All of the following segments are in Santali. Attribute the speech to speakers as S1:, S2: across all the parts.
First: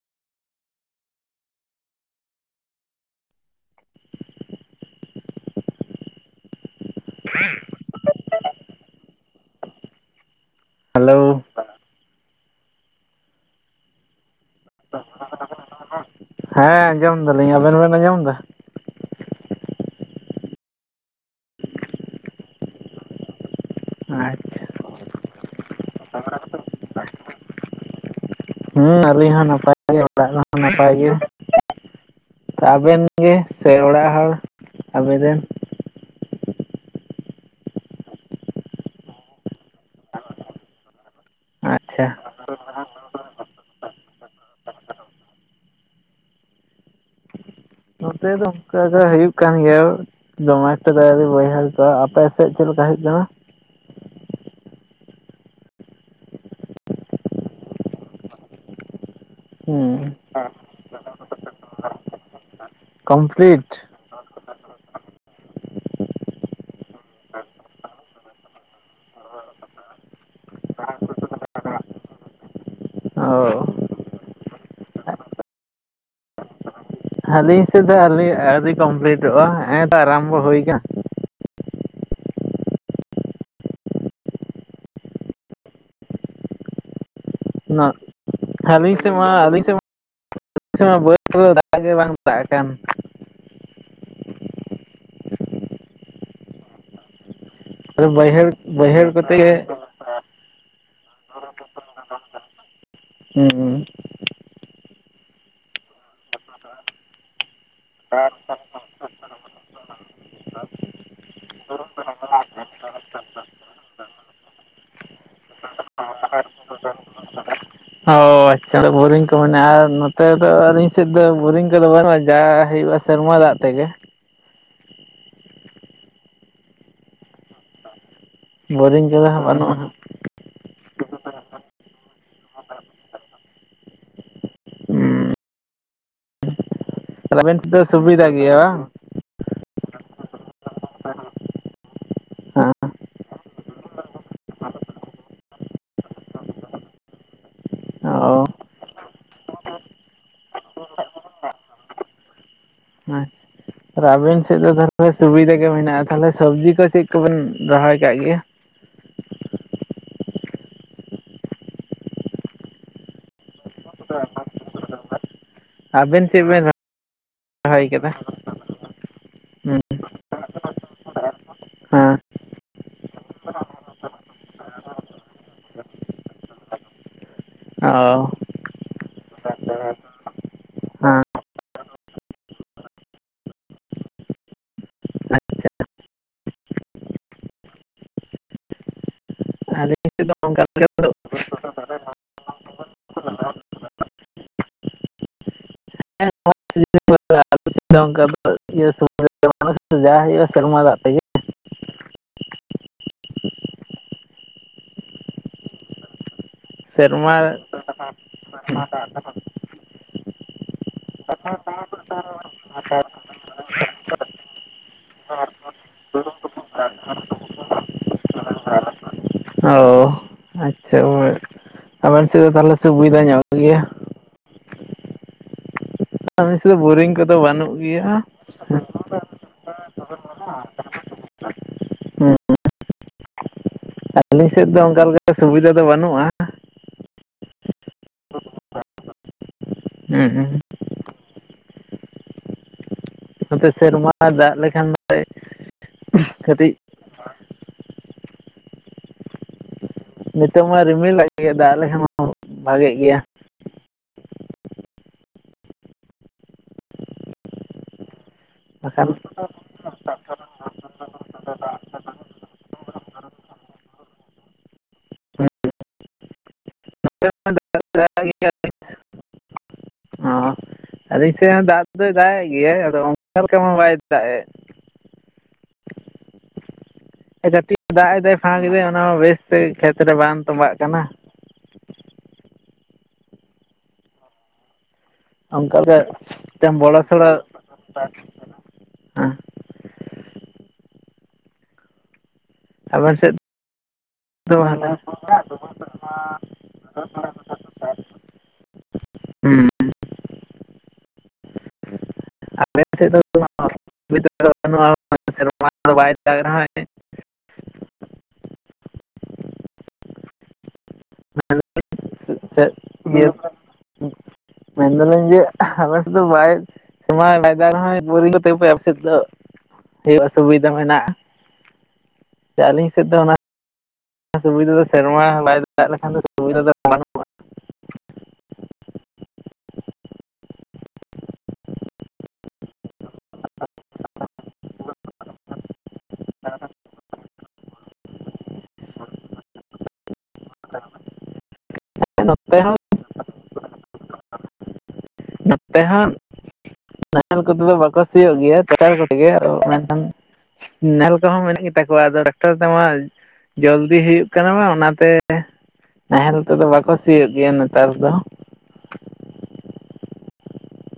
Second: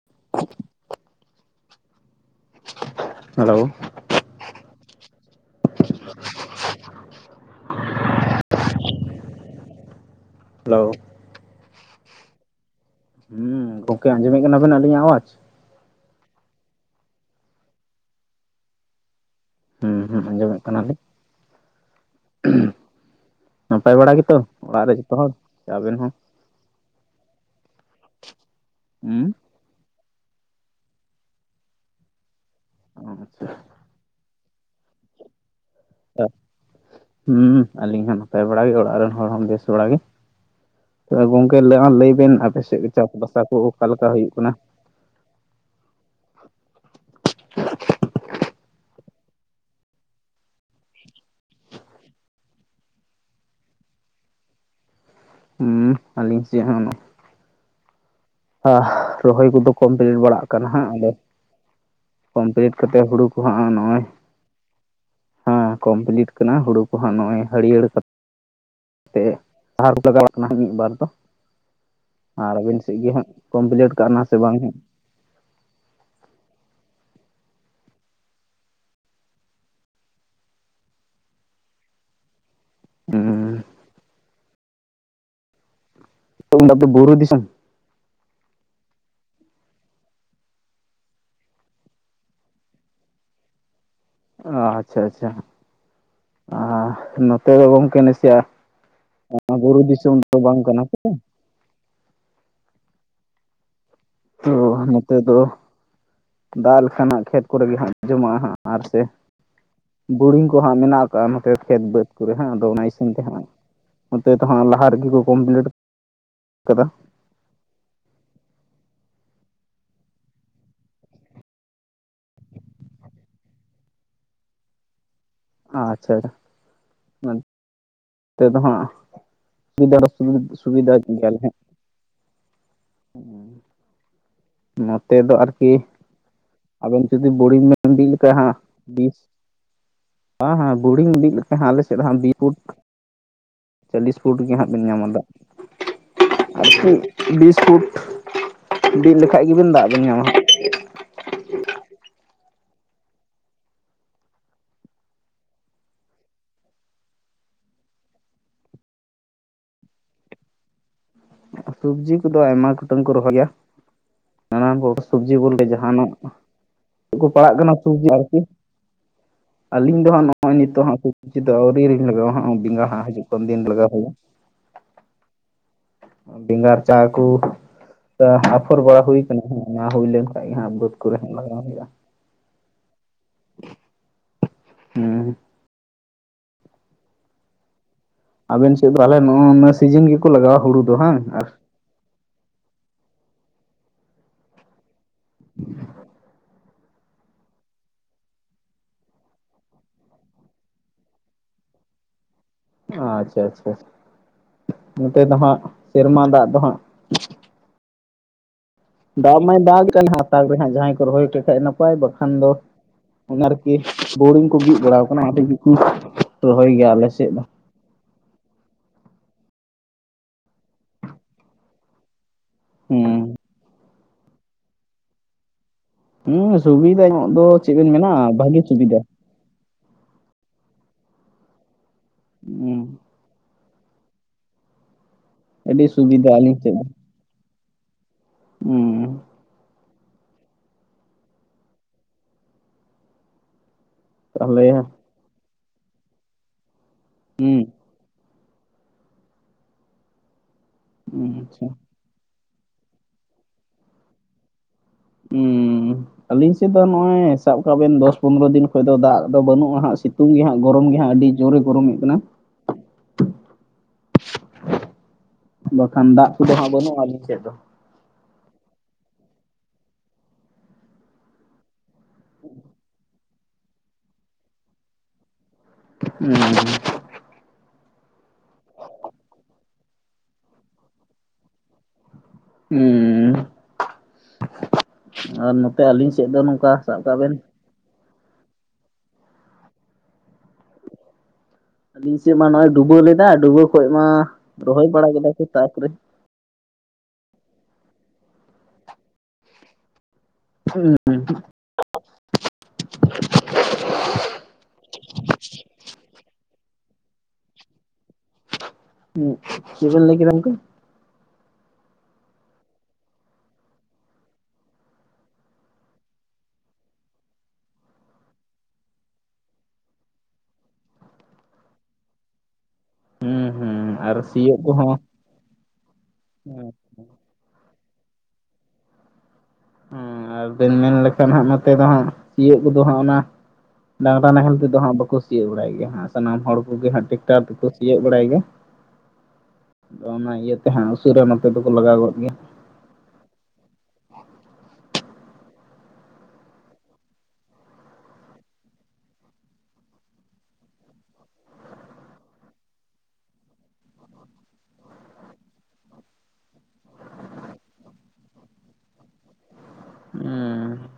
S1: [unintelligible] ᱦᱮᱞᱳ᱾
S2: [unintelligible]
S1: ᱦᱮᱞᱳ᱾
S2: ᱦᱮᱞᱳ᱾
S1: ᱦᱩᱸ ᱜᱚᱝᱠᱮ ᱟᱸᱡᱚᱢᱮᱫ ᱠᱟᱱᱟᱵᱮᱱ ᱟᱹᱞᱤᱧ ᱟᱣᱟᱡ?
S2: ᱦᱮᱸ ᱟᱸᱡᱚᱢ ᱫᱟᱞᱤᱧ ᱟᱵᱤᱱ ᱵᱮᱱ ᱟᱸᱡᱚᱢ ᱫᱟ᱾
S1: ᱦᱩᱸ ᱦᱩᱸ ᱟᱸᱡᱚᱢᱮᱫ ᱠᱟᱱᱟᱞᱤᱧ᱾ ᱱᱟᱯᱟᱭ ᱵᱟᱲᱟ ᱜᱮᱛᱚ ᱚᱲᱟᱜ ᱨᱮ ᱡᱚᱛᱚ ᱦᱚᱲ ᱥᱮ ᱟᱵᱮᱱ ᱦᱚᱸ?
S2: ᱦᱮᱸ
S1: ᱦᱩᱸ
S2: ᱟᱞᱤᱧ ᱱᱟᱯᱟᱭ ᱜᱮ ᱚᱲᱟᱜ ᱨᱮᱦᱚᱸ ᱱᱟᱯᱟᱭ ᱜᱮ ᱟᱵᱮᱱ ᱜᱮ
S1: ᱟᱪᱪᱷᱟ
S2: ᱥᱮ ᱚᱲᱟᱜ ᱦᱚᱲ ᱟᱵᱮᱱ ᱨᱮᱱ?
S1: ᱦᱩᱸ ᱟᱹᱞᱤᱧ ᱦᱚᱸ ᱱᱟᱯᱟᱭ ᱵᱟᱲᱟ ᱜᱮ ᱚᱲᱟᱜ ᱨᱮᱱ ᱦᱚᱲ ᱦᱚᱸ ᱵᱮᱥ ᱵᱟᱲᱟ ᱜᱤ᱾ ᱛᱚ ᱜᱚᱝᱠᱮ ᱞᱟᱹᱭ
S2: ᱟᱪᱪᱷᱟ
S1: ᱞᱟᱹᱭ ᱵᱮᱱ ᱟᱯᱮ ᱥᱮᱫ ᱪᱟᱥ ᱵᱟᱥᱟ ᱠᱚ ᱚᱠᱟ ᱞᱮᱠᱟ ᱦᱩᱭᱩᱜ ᱠᱟᱱᱟ?
S2: ᱱᱚᱛᱮ ᱫᱚ ᱚᱱᱠᱟ ᱜᱮ ᱦᱩᱭᱩᱜ ᱠᱟᱱ ᱜᱮᱭᱟ᱾ ᱡᱚᱢᱟᱭ ᱯᱮ ᱫᱟᱭᱤ ᱵᱚᱭᱦᱟᱹᱲ ᱛᱚ ᱟᱯᱮ ᱥᱮᱫ ᱪᱮᱫ ᱞᱮᱠᱟ ᱦᱩᱭᱩᱜ ᱠᱟᱱᱟ?
S1: ᱦᱩᱸ ᱟᱹᱞᱤᱧ ᱥᱮᱫ ᱦᱚᱸ ᱟᱦ ᱨᱚᱦᱚᱭ ᱠᱚᱫᱚ
S2: ᱦᱮᱸ
S1: ᱠᱚᱢᱯᱞᱤᱴ ᱵᱟᱲᱟᱜ ᱠᱟᱱᱟ ᱦᱟᱸᱜ ᱟᱫᱚ ᱠᱚᱢᱯᱞᱤᱴ ᱠᱟᱛᱮᱫ ᱦᱩᱲᱩ ᱠᱚ
S2: ᱠᱚᱢᱯᱞᱤᱴ
S1: ᱦᱟᱸᱜ ᱱᱚᱜᱼᱚᱭ ᱦᱮᱸ ᱠᱚᱢᱯᱞᱤᱴ ᱠᱟᱱᱟ, ᱦᱩᱲᱩ ᱠᱚᱦᱟᱸᱜ ᱱᱚᱜ ᱚᱭ ᱦᱟᱹᱨᱭᱟᱹᱲ ᱛᱮ [unintelligible] ᱞᱟᱜᱟᱣ ᱠᱟᱱᱟ ᱢᱤᱫ ᱵᱟᱨ ᱫᱚ ᱟᱨ ᱟᱹᱵᱮᱱ ᱥᱮᱫ ᱜᱮ ᱦᱟᱸᱜ
S2: ᱚ
S1: ᱠᱚᱢᱯᱞᱤᱴ ᱠᱟᱱᱟ ᱥᱮ ᱵᱟᱝ?
S2: ᱟᱹᱞᱤᱧ ᱥᱮᱫ ᱫᱚ ᱟᱞᱤ ᱟᱣᱨᱤ ᱠᱚᱢᱯᱞᱤᱴᱚᱜᱼᱟ᱾ ᱦᱮᱸᱛᱚ ᱟᱨᱟᱢᱵᱚ ᱦᱩᱭ ᱱᱟ᱾
S1: ᱦᱩᱸ᱾ [unintelligible] ᱫᱚ ᱵᱩᱨᱩ ᱫᱤᱥᱚᱢ
S2: ᱚᱱᱟ ᱟᱹᱞᱤᱧ ᱥᱮᱫ ᱢᱟ ᱟᱹᱞᱤᱧ ᱥᱮᱫ ᱢᱟ [unintelligible] ᱵᱟᱹᱫᱽ ᱨᱮᱫᱚ ᱫᱟᱜ ᱜᱮ ᱵᱟᱝ ᱫᱟᱜ ᱟᱠᱟᱱ᱾
S1: ᱚ ᱟᱪᱷᱟ ᱟᱪᱷᱟ ᱟᱸ ᱱᱚ ᱛᱚ ᱜᱚᱝᱠᱮ ᱱᱟᱥᱮᱭᱟᱜ
S2: ᱵᱟᱹᱭᱦᱟᱹᱲ ᱵᱟᱹᱭᱦᱟᱹᱲ ᱠᱚᱛᱮ ᱜᱮ
S1: ᱵᱩᱨᱩ ᱫᱤᱥᱚᱢ ᱫᱚ ᱵᱟᱝ ᱠᱟᱱᱟ ᱥᱮ
S2: ᱦᱩᱸ᱾
S1: ᱛᱚ ᱱᱚᱛᱮ ᱫᱚ ᱫᱟᱜ ᱞᱮᱠᱷᱟᱱ ᱦᱟᱜᱸ ᱠᱷᱮᱛ ᱠᱚᱨᱮ ᱜᱮ ᱦᱟᱜ ᱡᱚᱢᱟᱜᱼᱟ ᱦᱟᱜᱸ ᱟᱨ ᱥᱮ ᱵᱳᱨᱤᱝ ᱠᱚ ᱦᱟᱸᱜ ᱢᱮᱱᱟᱜ ᱠᱟᱜᱼᱟ᱾ ᱱᱚᱛᱮ ᱠᱷᱮᱛ ᱵᱟᱹᱫᱽ ᱠᱚᱨᱮ ᱦᱟᱸᱜ ᱟᱫᱚ ᱚᱱᱟ ᱤᱥᱤᱱ ᱛᱮ ᱦᱟᱸᱜ ᱱᱚᱛᱮ ᱛᱚ ᱦᱟᱸᱜ ᱞᱟᱦᱟ ᱨᱮᱜᱮ ᱠᱚ ᱠᱚᱢᱯᱞᱤᱴ ᱟᱠᱟᱫᱟ
S2: [unintelligible] ᱚ ᱟᱪᱪᱷᱟ ᱵᱳᱨᱤᱝ ᱠᱚ ᱢᱮᱱᱟᱜᱼᱟ᱾ ᱟᱨ ᱱᱚᱛᱮ ᱫᱚ ᱟᱹᱞᱤᱧ ᱥᱮᱫ ᱫᱚ ᱵᱳᱨᱤᱝ ᱠᱚᱫᱚ ᱵᱟᱹᱱᱩᱜᱼᱟ᱾ ᱡᱟ ᱦᱩᱭᱩᱜᱼᱟ᱾ ᱥᱮᱨᱢᱟ ᱫᱟᱜ ᱛᱮᱜᱮ᱾
S1: ᱟᱪᱪᱷᱟ ᱟᱪᱷᱟ [unintelligible] ᱛᱮᱫᱚ ᱦᱟᱸᱜ
S2: ᱵᱳᱨᱤᱝ ᱠᱚᱫᱚ ᱦᱟᱸᱜ ᱵᱟᱹᱱᱩᱜᱼᱟ
S1: [unintelligible] ᱥᱩᱵᱤᱫᱷᱟ ᱜᱮᱞ [unintelligible] ᱱᱚᱛᱮ
S2: ᱦᱟᱸᱜ
S1: ᱫᱚ ᱟᱨᱠᱤ ᱟᱫᱚ ᱱᱚᱛᱮ ᱫᱚ
S2: ᱟᱵᱮᱱ
S1: ᱵᱤᱞᱰᱤᱝ
S2: ᱥᱮᱫ ᱥᱩᱵᱤᱫᱟ
S1: [unintelligible] ᱦᱟᱸᱜ
S2: ᱜᱮᱭᱟ ᱵᱟᱝ
S1: ᱵᱤᱥ [unintelligible] ᱦᱟᱸ ᱵᱳᱰᱤᱝ ᱵᱤᱡ ᱞᱮᱠᱷᱟ ᱦᱟᱸᱜ ᱟᱞᱮᱥᱮᱫ ᱫᱚ ᱦᱟᱸᱜ ᱵᱤᱯᱩᱴ
S2: ᱦᱮᱸ
S1: ᱪᱟᱞᱞᱤᱥ ᱯᱷᱩᱴ ᱜᱮ ᱦᱟᱸᱜ ᱵᱮᱱ ᱧᱟᱢᱟ ᱫᱟᱜ ᱟᱨᱠᱤ ᱵᱤᱥ ᱯᱷᱩᱴ
S2: ᱚ
S1: ᱵᱤᱫ ᱞᱮᱠᱷᱟᱡ ᱜᱮᱵᱮᱱ ᱫᱟᱜ ᱵᱮᱱ ᱧᱟᱢᱟ ᱦᱟᱜᱸ ᱾
S2: ᱟᱨ ᱟᱵᱮᱱ ᱥᱮᱫ ᱫᱚ ᱛᱟᱦᱚᱞᱮ ᱥᱩᱵᱤᱫᱷᱟ ᱜᱮ ᱢᱮᱱᱟᱜᱼᱟ᱾ ᱛᱟᱦᱚᱞᱮ ᱥᱚᱵᱡᱤ ᱠᱚ ᱪᱮᱫ ᱠᱚᱵᱮᱱ ᱨᱚᱦᱚᱭ ᱠᱟᱜ ᱜᱮᱭᱟ?
S1: ᱥᱚᱵᱽᱡᱤ ᱠᱚᱫᱚ ᱟᱭᱢᱟ ᱜᱚᱴᱟᱝ ᱠᱚ ᱨᱚᱦᱚᱭᱟ, ᱱᱟᱱᱟᱱ ᱠᱚ ᱥᱚᱵᱽᱡᱤ ᱵᱳᱞ ᱛᱮ ᱡᱟᱸᱦᱟᱱᱟᱜ
S2: ᱟᱵᱮᱱ ᱪᱮᱫ ᱵᱮᱱ
S1: ᱠᱚ ᱯᱟᱲᱟᱜ ᱠᱟᱱᱟ
S2: ᱨᱚᱦᱚᱭ
S1: ᱥᱚᱵᱽᱡᱤ
S2: ᱠᱟᱫᱟ
S1: ᱟᱨᱠᱤ,
S2: ᱦᱩᱸ
S1: ᱟᱹᱞᱤᱧ ᱫᱚ ᱦᱟᱸᱜ ᱱᱚᱜᱼᱚᱭ ᱱᱤᱛᱚᱜ ᱦᱟᱸᱜ ᱥᱚᱵᱽᱡᱤ ᱫᱚ ᱟᱹᱣᱨᱤ ᱞᱤᱧ
S2: ᱦᱮᱸ
S1: ᱞᱟᱜᱟᱣᱟ ᱦᱟᱸᱜ ᱵᱮᱸᱜᱟᱲ ᱦᱟᱸᱜ ᱦᱟᱡᱩᱜ ᱠᱟᱱ ᱫᱤᱱ ᱞᱟᱜᱟᱣ ᱦᱩᱭᱩᱜᱼᱟ᱾ ᱵᱮᱸᱜᱟᱨ ᱪᱟᱨ ᱠᱩ ᱠᱟᱻ
S2: ᱚ
S1: ᱟᱯᱷᱚᱨ ᱵᱟᱲᱟ ᱦᱩᱭ ᱠᱟᱱᱟ ᱦᱟᱸᱜ ᱚᱱᱟ ᱦᱩᱭ ᱞᱮᱱ ᱠᱷᱟᱡ ᱜᱮᱦᱟᱸᱜ ᱵᱟᱹᱫᱽ ᱠᱚᱨᱮ
S2: ᱦᱮᱸ
S1: ᱦᱟᱸᱜ ᱞᱟᱜᱟᱣ ᱦᱩᱭᱩᱜᱼᱟ᱾ ᱦᱩᱸ ᱟᱵᱮᱱ ᱥᱮᱜ ᱫᱚ ᱟᱞᱮ ᱱᱚᱜ ᱱᱚᱣᱟ
S2: ᱟᱹᱞᱤᱧ
S1: ᱥᱤᱡᱤᱱ ᱜᱮᱠᱚ
S2: ᱥᱮᱫ ᱫᱚ
S1: ᱞᱟᱜᱟᱣᱟ
S2: ᱚᱱᱠᱟ
S1: ᱦᱩᱲᱩ ᱫᱚ
S2: ᱞᱮᱠᱟ
S1: ᱦᱟᱝ?
S2: [unintelligible] [unintelligible] ᱡᱟ ᱦᱩᱭᱩᱜ-ᱟ ᱥᱮᱨᱢᱟ ᱫᱟᱜ ᱛᱮᱜᱮ᱾
S1: ᱚ ᱟᱪᱪᱷᱟ ᱟᱪᱪᱷᱟ ᱱᱚᱛᱮ ᱫᱚ ᱦᱟᱸᱜ ᱥᱮᱨᱢᱟ ᱫᱟᱜ ᱫᱚ ᱦᱟᱸᱜ
S2: ᱥᱮᱨᱢᱟ [unintelligible]
S1: ᱫᱟᱜ ᱢᱟᱭ ᱫᱟᱜᱮᱜ ᱠᱟᱱ ᱦᱟᱸᱜ ᱛᱟᱣ ᱨᱮᱦᱚᱸ ᱡᱟᱦᱟᱸᱭ ᱠᱚ ᱨᱚᱦᱚᱭ ᱴᱚᱠᱟᱜ ᱱᱟᱯᱟᱭ ᱵᱟᱠᱷᱟᱱ ᱫᱚ ᱚᱱᱮ ᱟᱨᱠᱤ ᱵᱳᱨᱤᱝ ᱠᱚ ᱵᱤᱫ ᱵᱟᱲᱟᱣ ᱟᱠᱟᱱᱟ ᱨᱚᱦᱚᱭ ᱜᱮ ᱟᱞᱮ ᱥᱮᱫ ᱫᱚ
S2: ᱚᱻ ᱟᱪᱪᱷᱟ ᱚᱣᱮ ᱟᱵᱮᱱ ᱥᱮᱫ ᱫᱚ ᱛᱟᱦᱞᱮ ᱥᱩᱵᱤᱫᱟ
S1: ᱦᱩᱸ
S2: ᱧᱚᱜ ᱜᱮᱭᱟ᱾
S1: ᱦᱩᱸ
S2: ᱟᱞᱮ ᱥᱮᱫ ᱫᱚ
S1: ᱥᱩᱵᱤᱫᱟ
S2: ᱵᱳᱨᱤᱝ
S1: ᱧᱚᱜ
S2: ᱠᱚᱫᱚ
S1: ᱫᱚ ᱪᱮᱜ
S2: ᱵᱟᱹᱱᱩᱜ
S1: ᱵᱮᱱ ᱢᱮᱱᱟ
S2: ᱜᱮᱭᱟ
S1: ᱵᱷᱟᱜᱤ
S2: ᱦᱮᱸ
S1: ᱥᱩᱵᱤᱫᱟ᱾ ᱦᱩᱸ
S2: ᱟᱹᱞᱤᱧ ᱥᱮᱫ ᱫᱚ ᱚᱱᱠᱟ ᱞᱮᱠᱟ ᱥᱩᱵᱤᱫᱷᱟ ᱫᱚ ᱵᱟᱹᱱᱩᱜᱼᱟ,
S1: ᱟᱞᱤᱧ ᱥᱮᱫ ᱫᱚ᱾ ᱩᱸ᱾
S2: ᱩᱸ ᱩᱸ᱾ ᱱᱚᱛᱮ ᱥᱮᱨᱢᱟ ᱫᱟᱜ
S1: ᱛᱟᱦᱚᱞᱮ
S2: ᱞᱮᱠᱷᱟᱱ ᱫᱚᱭ ᱠᱟᱹᱴᱤᱡ
S1: ᱦᱩᱸ᱾
S2: ᱱᱤᱛᱚᱜ ᱢᱟᱭ ᱨᱤᱢᱤᱞᱮᱜ
S1: ᱦᱩᱸ
S2: ᱜᱮᱭᱟ
S1: ᱟᱪᱪᱷᱟ
S2: ᱫᱟᱜ ᱞᱮᱠᱷᱟᱱ ᱢᱟ ᱵᱷᱟᱜᱮᱜ ᱜᱮᱭᱟ᱾
S1: ᱩᱸᱻ ᱟᱹᱞᱤᱧ ᱥᱮᱫ ᱫᱚ ᱱᱚᱸᱜᱼᱚᱭ ᱥᱟᱵ ᱠᱟᱜ ᱵᱤᱱ ᱫᱚᱥ ᱯᱚᱱᱨᱚ ᱫᱤᱱ ᱠᱷᱚᱡ ᱫᱚ
S2: ᱵᱟᱠᱷᱟᱱ
S1: ᱫᱟᱜ ᱫᱚ ᱵᱟᱹᱱᱩᱜᱼᱟ ᱦᱟᱸᱜ ᱥᱤᱛᱩᱝ ᱜᱮ ᱦᱟᱸᱜ ᱜᱚᱨᱚᱢ ᱜᱮ ᱦᱟᱸᱜ ᱟᱹᱰᱤ ᱡᱳᱨᱮ ᱜᱚᱨᱚᱢᱮᱜ ᱠᱟᱱᱟ᱾ ᱵᱟᱠᱷᱟᱱ ᱫᱟᱜ ᱠᱚᱫᱚ ᱦᱟᱸᱜ ᱵᱟᱹᱱᱩᱜᱼᱟ ᱥᱮ ᱪᱮᱫ?
S2: [unintelligible] ᱟᱞᱤᱧ ᱥᱮᱜ ᱦᱚᱸ ᱫᱟᱜ ᱫᱚᱭ ᱫᱟᱜ ᱮᱫ ᱜᱮᱭᱟᱭ ᱟᱫᱚ ᱚᱱᱠᱟ ᱞᱮᱠᱟ ᱢᱟ ᱵᱟᱭ ᱫᱟᱜ ᱮᱜ᱾
S1: ᱩᱸᱻ᱾
S2: ᱦᱮᱸ ᱠᱟᱹᱴᱤᱡ ᱫᱟᱜ ᱮᱫᱟᱭ ᱯᱷᱟᱸᱠ ᱮᱫᱟᱭ ᱚᱱᱟ ᱦᱚᱸ ᱵᱮᱥ ᱛᱮ ᱠᱷᱮᱛ ᱨᱮ ᱵᱟᱝ ᱛᱚᱸᱵᱟᱜ ᱠᱟᱱᱟ᱾
S1: ᱦᱩᱸᱻ ᱟᱨ
S2: ᱚᱱᱠᱟ
S1: ᱱᱚᱛᱮ
S2: ᱜᱮ
S1: ᱟᱹᱞᱤᱧ ᱥᱮᱜ ᱫᱚ ᱱᱚᱝᱠᱟ
S2: ᱢᱤᱫᱴᱟᱝ
S1: ᱥᱟᱵ
S2: ᱵᱚᱲᱚ
S1: ᱠᱟᱜ ᱵᱮᱱ
S2: [inaudible]
S1: ᱟᱹᱞᱤᱧ ᱥᱮᱜ ᱢᱟ ᱱᱚᱜᱼᱚᱭ ᱰᱩᱵᱟᱹ
S2: ᱟᱵᱮᱱ
S1: ᱞᱮᱫᱟ
S2: ᱥᱮᱫ
S1: ᱰᱩᱵᱟᱹ ᱠᱷᱚᱡ ᱢᱟ
S2: ᱫᱚ ᱦᱩᱸ
S1: ᱨᱚᱦᱚᱭ ᱵᱟᱲᱟ ᱠᱮᱫᱟ ᱠᱚ ᱛᱟᱨᱯᱚᱨᱮ
S2: ᱩᱸ᱾
S1: ᱦᱩᱸ᱾
S2: [unintelligible]
S1: ᱦᱩᱸ ᱪᱮᱜ ᱵᱮᱱ ᱞᱟᱹᱭ ᱠᱮᱫᱟ ᱜᱚᱝᱠᱮ?
S2: [unintelligible] ᱢᱮᱱ ᱫᱟᱞᱤᱧ ᱡᱮ ᱟᱞᱮ ᱥᱮᱫ ᱫᱚ ᱵᱟᱭ ᱛᱚᱸᱵᱟ ᱵᱟᱭ ᱫᱟᱜ ᱨᱮᱦᱚᱸ ᱵᱩᱨᱤᱝ ᱛᱮᱯᱮ ᱟᱯᱮ ᱥᱮᱫ ᱫᱚ ᱦᱩᱭᱩᱜᱼᱟ ᱥᱩᱵᱤᱫᱷᱟ ᱢᱮᱱᱟᱜᱼᱟ᱾ ᱡᱮ ᱟᱹᱞᱤᱧ ᱥᱮᱫ ᱫᱚ ᱚᱱᱟ
S1: ᱦᱩᱸ ᱦᱩᱸ ᱟᱨ ᱥᱤᱭᱳᱜ
S2: ᱥᱩᱵᱤᱫᱟ ᱫᱚ
S1: ᱠᱚᱦᱚᱸ
S2: ᱥᱮᱨᱢᱟ ᱵᱟᱭ ᱫᱟᱜ ᱞᱮᱠᱷᱟᱱ ᱫᱚ ᱥᱩᱵᱤᱫᱟ ᱫᱚ
S1: ᱦᱮᱸ
S2: ᱵᱟᱹᱱᱩᱜᱼᱟ
S1: ᱦᱩᱸ ᱟᱨ ᱵᱮᱱ ᱢᱮᱱ ᱞᱮᱠᱷᱟᱱ ᱦᱟᱸᱜ ᱱᱚᱛᱮ ᱫᱚ ᱦᱟᱸᱜ ᱥᱤᱭᱳᱜ ᱠᱚᱫᱚ ᱦᱟᱸᱜ ᱚᱱᱟ ᱰᱟᱝᱨᱟ ᱱᱟᱦᱮᱞ ᱛᱮᱫᱚ ᱦᱟᱸᱜ ᱵᱟᱠᱚ ᱥᱤᱭᱳᱜ ᱵᱟᱲᱟᱭ ᱜᱮᱭᱟ ᱦᱟᱸᱜ᱾ ᱥᱟᱱᱟᱢ ᱦᱚᱲ ᱠᱚᱜᱮ ᱦᱟᱸᱜ ᱴᱮᱠᱴᱟᱨ ᱛᱮᱠᱚ ᱥᱤᱭᱳᱜ ᱵᱟᱲᱟᱭ ᱜᱮᱭᱟ, ᱟᱫᱚ ᱤᱭᱟᱹ ᱛᱮ ᱦᱟᱸᱜ ᱥᱩᱨ ᱨᱮ ᱱᱚᱛᱮ ᱫᱚ ᱠᱚ ᱞᱟᱜᱟᱣ ᱜᱚᱫ ᱜᱮᱭᱟ᱾
S2: ᱱᱚᱛᱮ ᱦᱚᱸ ᱱᱚᱛᱮ ᱦᱚᱸ, [inaudible] ᱢᱮᱱᱠᱷᱟᱱ ᱱᱟᱦᱮᱞ ᱠᱚ ᱦᱚᱸ ᱢᱮᱱᱟᱜ ᱜᱮᱛᱟ ᱠᱚᱣᱟ ᱟᱫᱚ ᱴᱟᱠᱴᱟᱨ ᱛᱮᱢᱟ ᱡᱚᱞᱫᱤ ᱦᱩᱭᱩᱜ ᱠᱟᱱᱟ ᱵᱟᱝ ᱚᱱᱟ ᱛᱮ, ᱱᱟᱦᱮᱞ ᱛᱮ ᱫᱚ ᱵᱟᱠᱚ ᱥᱤᱭᱳᱜ ᱜᱮᱭᱟ ᱱᱮᱛᱟᱨ ᱫᱚ ᱾
S1: ᱦᱩᱸ,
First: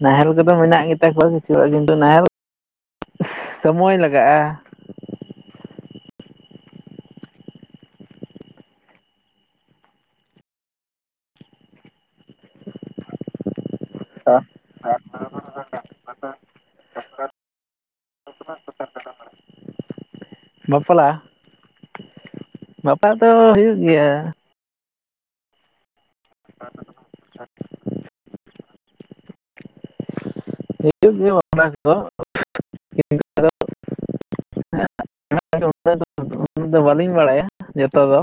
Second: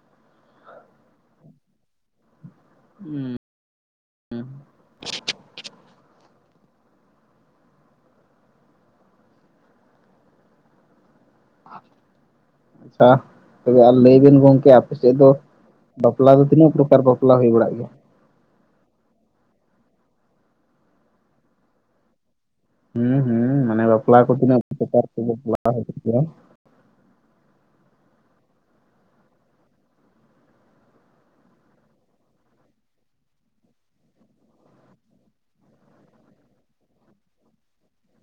S2: ᱱᱟᱦᱮᱞ ᱠᱚ ᱫᱚ ᱢᱮᱱᱟᱜ ᱜᱮᱛᱟ ᱠᱚᱣᱟ ᱠᱤᱪᱷᱩ ᱦᱚᱲᱟᱜ ᱠᱤᱱᱛᱩ ᱱᱟᱦᱮᱞ, ᱥᱚᱢᱚᱭ ᱞᱟᱜᱟᱜᱼᱟ᱾
S1: ᱟᱪᱪᱷᱟ, ᱛᱚᱵᱮ ᱟᱨ ᱞᱟᱹᱭ ᱵᱤᱱ ᱜᱚᱢᱠᱮ ᱟᱯᱮ ᱥᱮᱫ ᱫᱚ, ᱵᱟᱯᱞᱟ ᱫᱚ ᱛᱤᱱᱟᱹᱜ ᱯᱨᱚᱠᱟᱨ ᱵᱟᱯᱞᱟ ᱦᱳᱭ ᱵᱟᱲᱟᱜ ᱜᱮᱭᱟ?
S2: [inaudible] ᱵᱟᱯᱞᱟ, ᱵᱟᱯᱞᱟ
S1: ᱦᱩᱸ
S2: ᱛᱚ
S1: ᱦᱩᱸ
S2: ᱦᱳᱭᱳᱜ
S1: ᱢᱟᱱᱮ
S2: ᱜᱮᱭᱟ
S1: ᱵᱟᱯᱞᱟ [inaudible]
S2: [inaudible] [inaudible] [inaudible] ᱵᱟᱹᱞᱤᱧ ᱵᱟᱲᱟᱭᱟ ᱡᱚᱛᱚ ᱫᱚ,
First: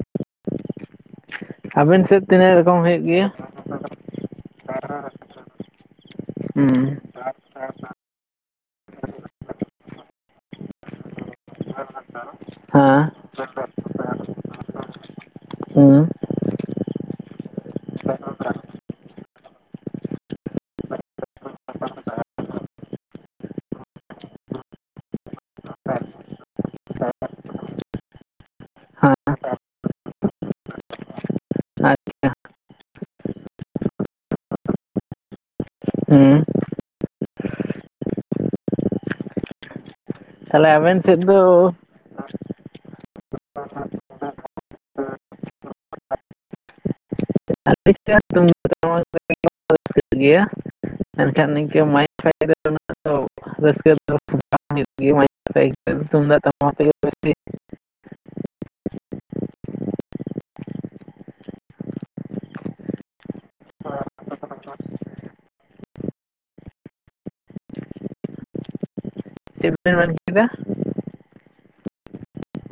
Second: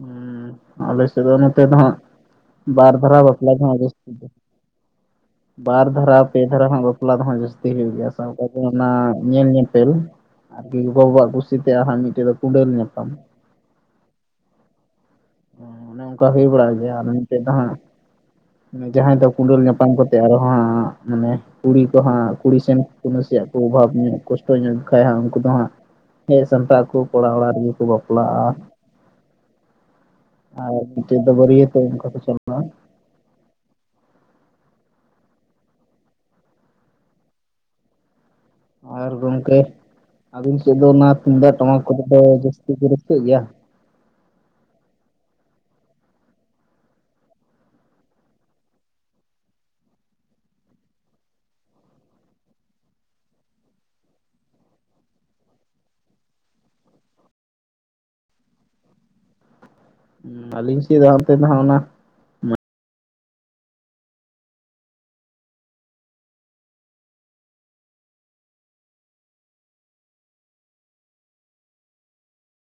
S1: ᱦᱩᱸ, ᱟᱞᱮ ᱥᱮᱫ ᱫᱚ ᱱᱚᱛᱮ ᱫᱚ ᱦᱟᱸᱜ
S2: ᱟᱵᱮᱱ ᱥᱮᱫ ᱛᱤᱱᱟᱹᱜ ᱨᱚᱠᱚᱢ
S1: ᱵᱟᱨ
S2: ᱦᱩᱭᱩᱜ
S1: ᱫᱷᱟᱨᱟ
S2: ᱜᱮᱭᱟ
S1: ᱵᱟᱯᱞᱟ ᱫᱚ ᱦᱟᱸᱜ ᱡᱟᱹᱥᱛᱤ ᱜᱮ,
S2: [inaudible]
S1: ᱵᱟᱨ ᱫᱷᱟᱨᱟ ᱯᱮ ᱫᱷᱟᱨᱟ
S2: ᱦᱩᱸ
S1: ᱦᱚᱸ ᱵᱟᱯᱞᱟ ᱫᱟᱦᱟᱜ ᱡᱟᱹᱥ ᱦᱩᱭᱩᱜ ᱜᱮᱭᱟ ᱥᱟᱶᱛᱟ ᱛᱮ ᱚᱱᱟ ᱧᱮᱞ ᱧᱮᱯᱮᱞ ᱟᱨᱠᱤ ᱜᱚᱜᱚᱼ ᱵᱟᱵᱟᱣᱟᱜ ᱠᱩᱥᱤ ᱛᱮ ᱟᱨ ᱢᱤᱫᱴᱮᱡ ᱫᱚ, ᱠᱩᱸᱰᱟᱹᱞ
S2: ᱦᱮᱸ,
S1: ᱧᱟᱯᱟᱢ
S2: ᱦᱩᱸ,
S1: ᱠᱟᱦᱤ ᱵᱟᱲᱟᱭ ᱫᱚ ᱢᱤᱫ ᱛᱮᱱ ᱫᱚ ᱦᱟᱸᱜ, ᱡᱟᱦᱟᱸᱭ ᱫᱚ ᱠᱩᱰᱟᱹᱞ ᱧᱟᱯᱟᱢ ᱠᱟᱛᱮ ᱟᱨᱚ ᱦᱚᱸ ᱢᱟᱱᱮᱼᱼ ᱠᱩᱲᱤ ᱠᱚ ᱦᱟᱸᱜ ᱠᱩᱲᱤ ᱥᱮᱱ ᱱᱟᱥᱮᱭᱟᱜ ᱠᱚ ᱚᱵᱷᱟᱵᱽ ᱧᱚᱜ ᱠᱚᱥᱴᱚ ᱧᱚᱜ ᱠᱷᱟᱡ ᱦᱟᱸᱜ ᱩᱱᱠᱩ ᱫᱚ ᱦᱟᱸᱜ ᱦᱮᱸ, ᱥᱟᱱᱛᱟᱲ ᱠᱚ ᱠᱚᱲᱟ ᱚᱲᱟᱜ ᱨᱮ ᱜᱮ ᱠᱚ ᱵᱟᱯᱞᱟᱜᱼᱟ ᱾ ᱟᱨ [inaudible] ᱛᱮ ᱟᱝᱠᱟ ᱠᱚ
S2: ᱟᱪᱪᱷᱟ
S1: ᱪᱚᱞᱟᱜ
S2: ᱦᱩᱸ,
S1: ᱟᱨ ᱜᱚᱢᱠᱮ ᱟᱹᱵᱤᱱ
S2: ᱛᱟᱦᱚᱞᱮ
S1: ᱥᱮᱫ ᱫᱚ
S2: ᱟᱵᱮᱱ
S1: ᱚᱱᱟ ᱛᱩᱢᱫᱟᱜ
S2: ᱫᱚ
S1: ᱴᱟᱢᱟᱠ ᱠᱚ ᱫᱚ ᱡᱟᱹᱥᱛᱤ ᱠᱚ ᱨᱟᱹᱥᱠᱟᱹᱜ ᱜᱮᱭᱟ?
S2: [inaudible] [inaudible] [inaudible]
S1: ᱟᱹᱞᱤᱧ ᱥᱮᱱ ᱫᱚ ᱦᱟᱱᱛᱮ ᱫᱚ ᱚᱱᱟ
S2: [inaudible] [inaudible] ᱠᱮᱫᱟ